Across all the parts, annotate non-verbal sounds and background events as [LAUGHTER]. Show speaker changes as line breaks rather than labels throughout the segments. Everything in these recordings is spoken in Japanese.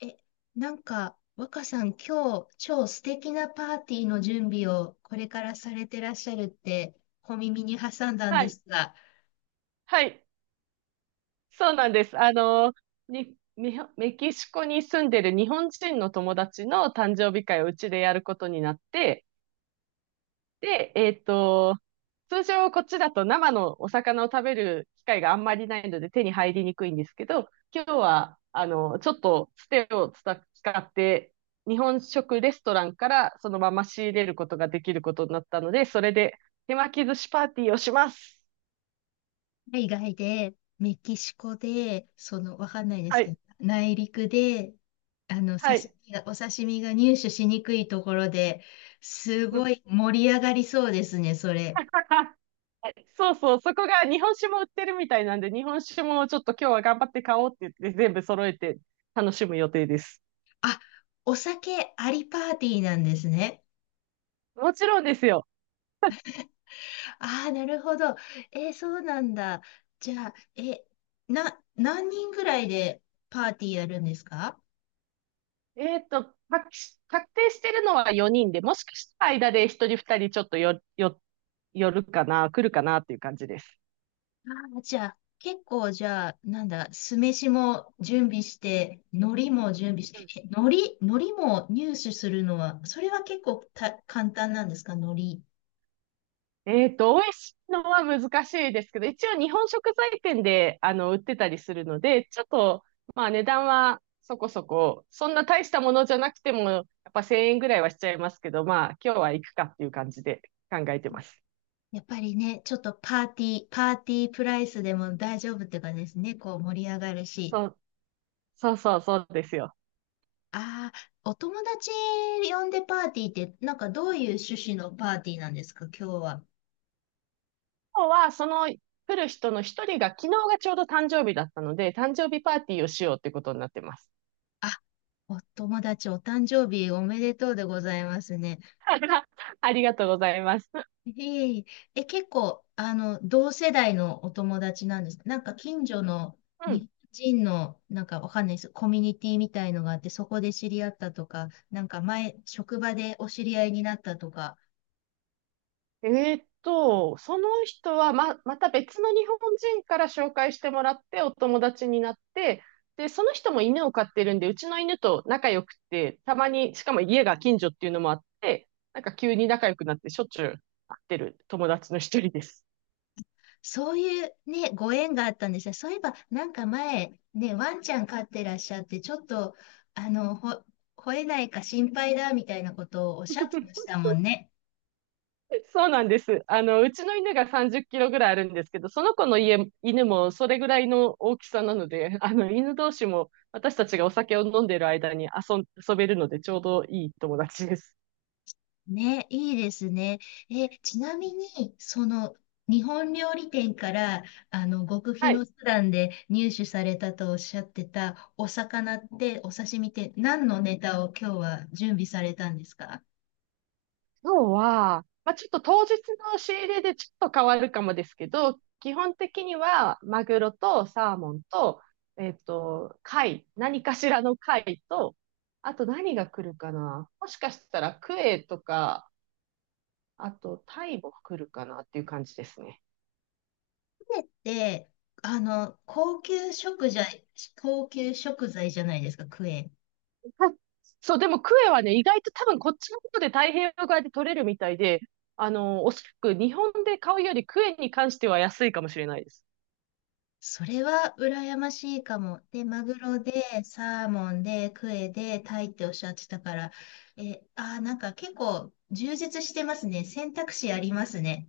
え、若さん、今日、超素敵なパーティーの準備をこれからされてらっしゃるって、小耳に挟んだん
は
で
い。
すが。
はい。そうなんです。みほメキシコに住んでる日本人の友達の誕生日会をうちでやることになって、で、通常こっちだと生のお魚を食べる機会があんまりないので手に入りにくいんですけど、今日は、ちょっとつてを使って、日本食レストランからそのまま仕入れることができることになったので、それで手巻き寿司パーティーをします。
海外で、メキシコで、わかんないです
は
け
い。
ど、内陸で、
は
刺
い。
身が、お刺身が入手しにくいところで、すごい盛り上がりそうですね、それ。
[LAUGHS] そうそう、そこが日本酒も売ってるみたいなんで、日本酒もちょっと今日は頑張って買おうって言って、全部揃えて楽しむ予定です。
あ、お酒ありパーティーなんですね。
もちろんですよ。
ああ、なるほど。そうなんだ。じゃあ、何人ぐらいでパーティーやるんですか？
えっと、確確定してるのは4人で、もしかしたら間で1人2人ちょっと寄るかな、来るかなっていう感じです。
ああ、じゃあ、結構、じゃあ、なんだ、酢飯も準備して、海苔も準備して、海苔も入手するのは、それは結構簡単なんですか、海苔。
美味しいのは難しいですけど、一応日本食材店で、売ってたりするので、ちょっと、まあ値段はそこそこ、そんな大したものじゃなくても、やっぱ1000円ぐらいはしちゃいますけど、まあ今日は行くかっていう感じで考えてます。
やっぱりね、ちょっとパーティープライスでも大丈夫っていうかですね、こう盛り上がるし。
そう、そうそうそうですよ。
ああ、お友達呼んでパーティーって、なんかどういう趣旨のパーティーなんですか、今日は。
今日はその来る人の一人が昨日がちょうど誕生日だったので、誕生日パーティーをしようってことになってます。
あ、お友達、お誕生日おめでとうでございますね。
[LAUGHS] ありがとうございます。
ええ、結構、同世代のお友達なんですか。なんか近所の
うん。
日本人の、なんかわかんないです。コミュニティみたいのがあって、そこで知り合ったとか、なんか前、職場でお知り合いになったとか。
えその人はまた別の日本人から紹介してもらってお友達になって、で、その人も犬を飼ってるんで、うちの犬と仲良くて、たまに、しかも家が近所っていうのもあって、なんか急に仲良くなってしょっちゅう会ってる友達の一人です。
そういうね、ご縁があったんですよ。そういえば、なんか前、ね、ワンちゃん飼ってらっしゃって、ちょっと、あの、ほ、吠えないか心配だみたいなことをおっしゃってまし
[LAUGHS]
たもんね。
そうなんです。うちの犬が30キロぐらいあるんですけど、その子の家、犬もそれぐらいの大きさなので、犬同士も私たちがお酒を飲んでる間に遊べるので、ちょうどいい友達です。
ね、いいですね。ちなみに、日本料理店から、極秘
はい。
の手段で入手されたとおっしゃってたお魚って、お刺身って、何のネタを今日は準備されたんですか？
今日は、まあ、ちょっと当日の仕入れでちょっと変わるかもですけど、基本的にはマグロとサーモンと、貝、何かしらの貝と、あと何が来るかな。もしかしたらクエとか、あとタイも来るかなっていう感じですね。
で、あの、高級食材、高級食材じゃないですか、クエ。
はい。そう、でもクエはね、意外と多分こっちの方で太平洋側で取れるみたいで、おそらく日本で買うよりクエに関しては安いかもしれないです。
それは羨ましいかも。で、マグロで、サーモンで、クエで、タイっておっしゃってたから、え、あー、なんか結構充実してますね。選択肢ありますね。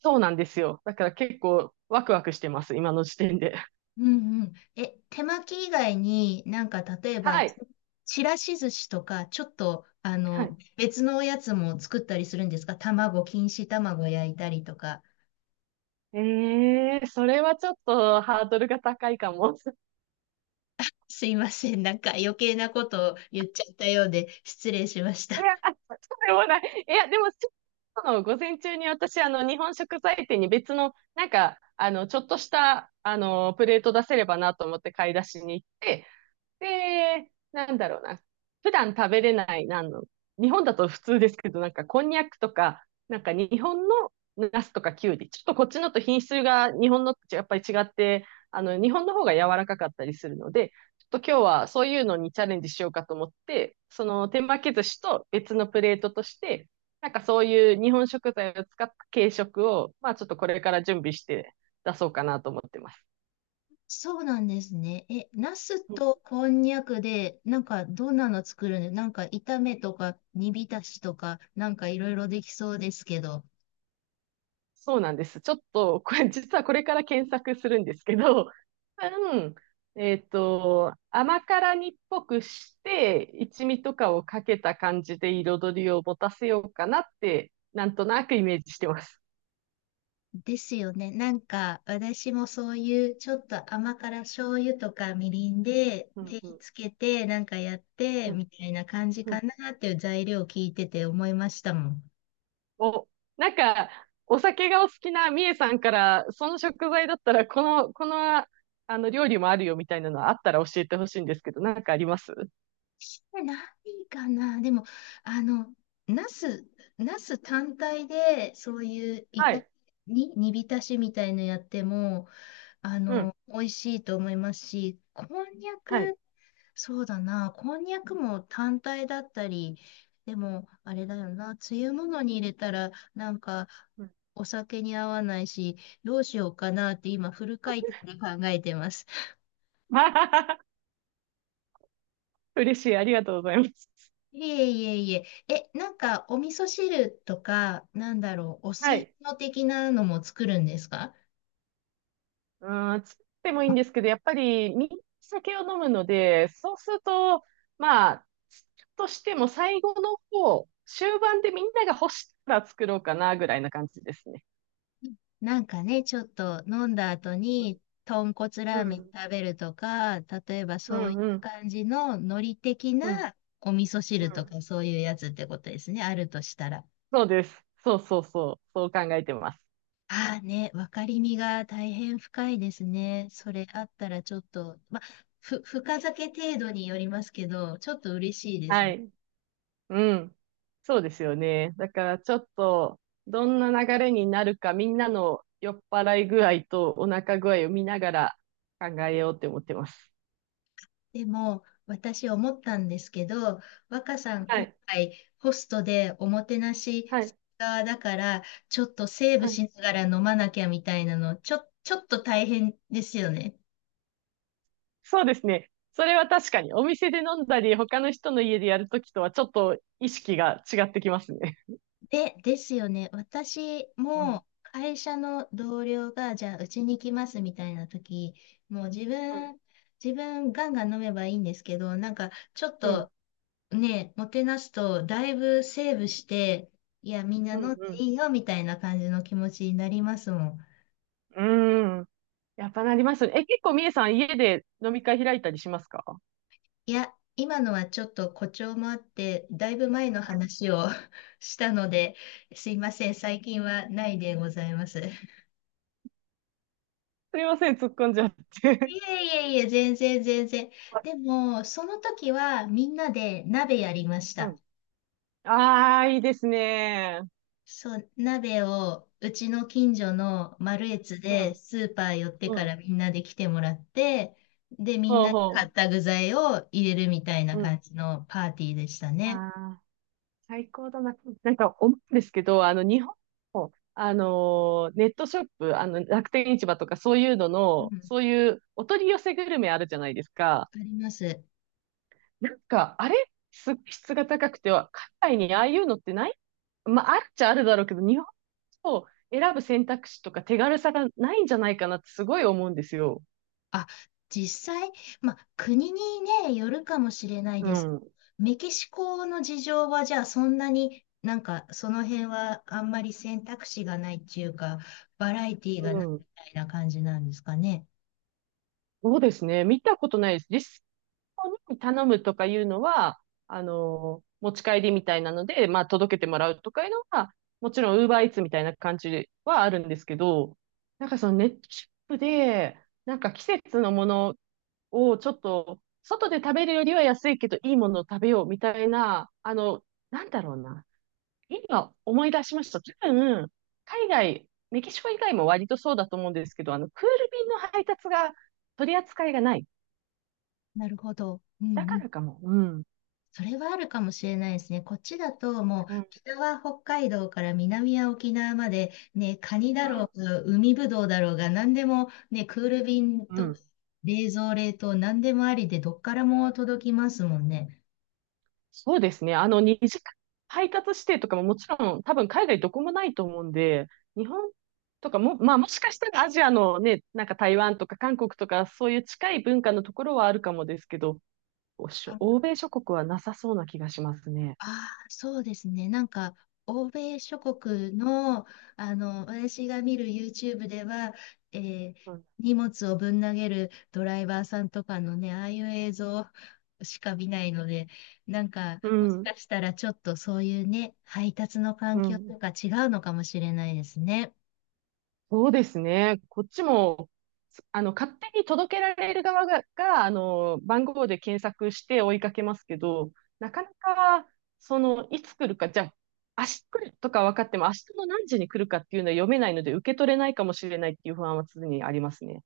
そうなんですよ。だから結構ワクワクしてます、今の時点で。[LAUGHS]
うんうん。手巻き以外になんか例えば、
はい。
ちらし寿司とか、ちょっと、
はい。
別のおやつも作ったりするんですか？卵、錦糸卵焼いたりとか。
それはちょっとハードルが高いかも。[LAUGHS]
すいません。なんか余計なことを言っちゃったようで失礼しまし
い
た。
や、あそうでもない。いや、でも、今日の午前中に私、日本食材店に別の、なんか、ちょっとした、プレート出せればなと思って買い出しに行って、で、なんだろうな。普段食べれない、なんの、日本だと普通ですけど、なんかこんにゃくとか、なんか日本のナスとかきゅうり、ちょっとこっちのと品質が日本のとやっぱり違って、日本の方が柔らかかったりするので、ちょっと今日はそういうのにチャレンジしようかと思って、その手巻き寿司と別のプレートとして、なんかそういう日本食材を使った軽食を、まあちょっとこれから準備して出そうかなと思ってます。
そうなんですね。ナスとこんにゃくで、なんかどんなの作るの？なんか炒めとか煮浸しとか、なんかいろいろできそうですけど。
そうなんです。ちょっと、これ、[LAUGHS] 実はこれから検索するんですけど、[LAUGHS] 多分、甘辛煮っぽくして、一味とかをかけた感じで彩りを持たせようかなって、なんとなくイメージしてます。
ですよね。なんか私もそういうちょっと甘辛醤油とかみりんで
うん。
手
うん。
つけてなんかやって
うん。
みたいな感じ
う
か
ん。
なっていう材料を聞いてて思いましたもん。
お、なんか、お酒がお好きなみえさんから、その食材だったら、この、料理もあるよみたいなのあったら教えてほしいんですけど、なんかあります？
してないかな。でも、あの、ナス、ナス単体で、そういうい
は
た、
い。
に、煮浸しみたいのやっても、
うん。
美味しいと思いますし、こんにゃ
はい。
く、そうだな、こんにゃくも単体だったり、でも、あれだよな、つゆものに入れたら、なんか、
うん。
お酒に合わないし、どうしようかなって今、フル回転で考えてます。
[LAUGHS] 嬉しい。ありがとうございます。
いえいえいえ。なんか、お味噌汁とか、なんだろう、お吸
は
い
い。
物的なのも作るんですか？
うん、作ってもいい
あ、
んですけど、やっぱり、みんな酒を飲むので、そうすると、まあ、作るとしても最後の方、終盤でみんなが欲したら作ろうかな、ぐらいな感じですね。
なんかね、ちょっと飲んだ後に、豚骨
う
ラーメン
ん、
食べるとか、例えば
う
そう
ん、
い
う
う
ん、
感じの海苔的
うん、
なお味噌
う
汁と
ん。
か、そういうやつってことですね、あるとしたら。
そうです。そうそうそう。そう考えてます。
ああね、分かりみが大変深いですね。それあったらちょっと、まあ、深酒程度によりますけど、ちょっと嬉しいです。
はい。うん。そうですよね。だからちょっと、どんな流れになるか、みんなの酔っ払い具合とお腹具合を見ながら考えようって思ってます。
でも、私思ったんですけど、若さん、
は
今
い。
回、ホストでおもてなし
はい。
側だから、ちょっとセーブ
はい。
しながら飲まなきゃみたいなの、ちょっと大変ですよね。
そうですね。それは確かに、お店で飲んだり、他の人の家でやるときとはちょっと意識が違ってきますね。
ですよね。私
うん。
も会社の同僚が、じゃあ、うちに来ますみたいな時、もう自
うん。
分、自分ガンガン飲めばいいんですけど、なんか、ちょっ
うん。
とね、もてなすと、だいぶセーブして、いや、みんな
う
飲んで
ん。
いいよ、みたいな感じの気持ちになりますもん。
うんうんやっぱなりますね。結構みえさん、家で飲み会開いたりしますか？
いや、今のはちょっと誇張もあって、だいぶ前の話を [LAUGHS] したので、すいません、最近はないでございます。[LAUGHS]
すみません、突っ込んじゃって。
いえいえいえ、全然全然。
[LAUGHS] はい。
でも、その時はみんなで鍋やりまし
う
た。
ん。ああ、いいですね。
そう、鍋をうちの近所のマルエツ
う
で
ん、
スーパー寄って
う
か
ん。
らみんなで来てもらって、で、みん
ほう
なで買っ
ほ
た具材を入れるみたいな
う。うん。
感じのパーティーでした
あ
ね。
あ、最高だな。なんか思うんですけど、日本の、ネットショップ、楽天市場とかそういうの
う
の、
ん、
そういうお取り寄せグルメあるじゃないですか。
あります。
なんか、あれ、すごい質が高くては、海外にああいうのってない？まあ、あるっちゃあるだろうけど、日本を選ぶ選択肢とか手軽さがないんじゃないかなってすごい思うんですよ。
あ、実際、まあ、国にね、よるかもしれない
う
です。
ん。
メキシコの事情はじゃあそんなになんかその辺はあんまり選択肢がないっていうか、バラエティーが
う
ないみ
ん。
たいな感じなんですかね。
そうですね。見たことないです。実に頼むとかいうのは、持ち帰りみたいなので、まあ、届けてもらうとかいうのは、もちろん、ウーバーイーツみたいな感じはあるんですけど、なんかそのネットショップで、なんか季節のものをちょっと、外で食べるよりは安いけど、いいものを食べようみたいな、なんだろうな。今思い出しました。多分、海外、メキシコ以外も割とそうだと思うんですけど、クール便の配達が取り扱いがない。
なるほど。うん
だか
うん。
らかも。うん。
それはあるかもしれないですね。こっちだともう
うん、う
北は北海道から南は沖縄までね、カニだろう
ん。
が、海ぶどうだろうが、何でもね、クール便
う
と
ん。
冷蔵冷凍何でもありでどっからも届きますもんね。
そうですね。二次配達指定とかももちろん、多分海外どこもないと思うんで、日本とかも、まあもしかしたらアジアのね、なんか台湾とか韓国とか、そういう近い文化のところはあるかもですけど、おしょ欧米諸国はなさそうな気がしますね。
ああ、そうですね。なんか、欧米諸国の、私が見る YouTube では、えー
うん。
荷物をぶん投げるドライバーさんとかのね、ああいう映像しか見ないので、なんか、
う
もし
ん。
かしたらちょっとそういうね、配達の環
う
境と
ん。
か違うのかもしれないですね。
そうですね。こっちも、勝手に届けられる側が、番号で検索して追いかけますけど、なかなか、いつ来るか、じゃあ、明日来るとか分かっても、明日の何時に来るかっていうのは読めないので、受け取れないかもしれないっていう不安は常にありますね。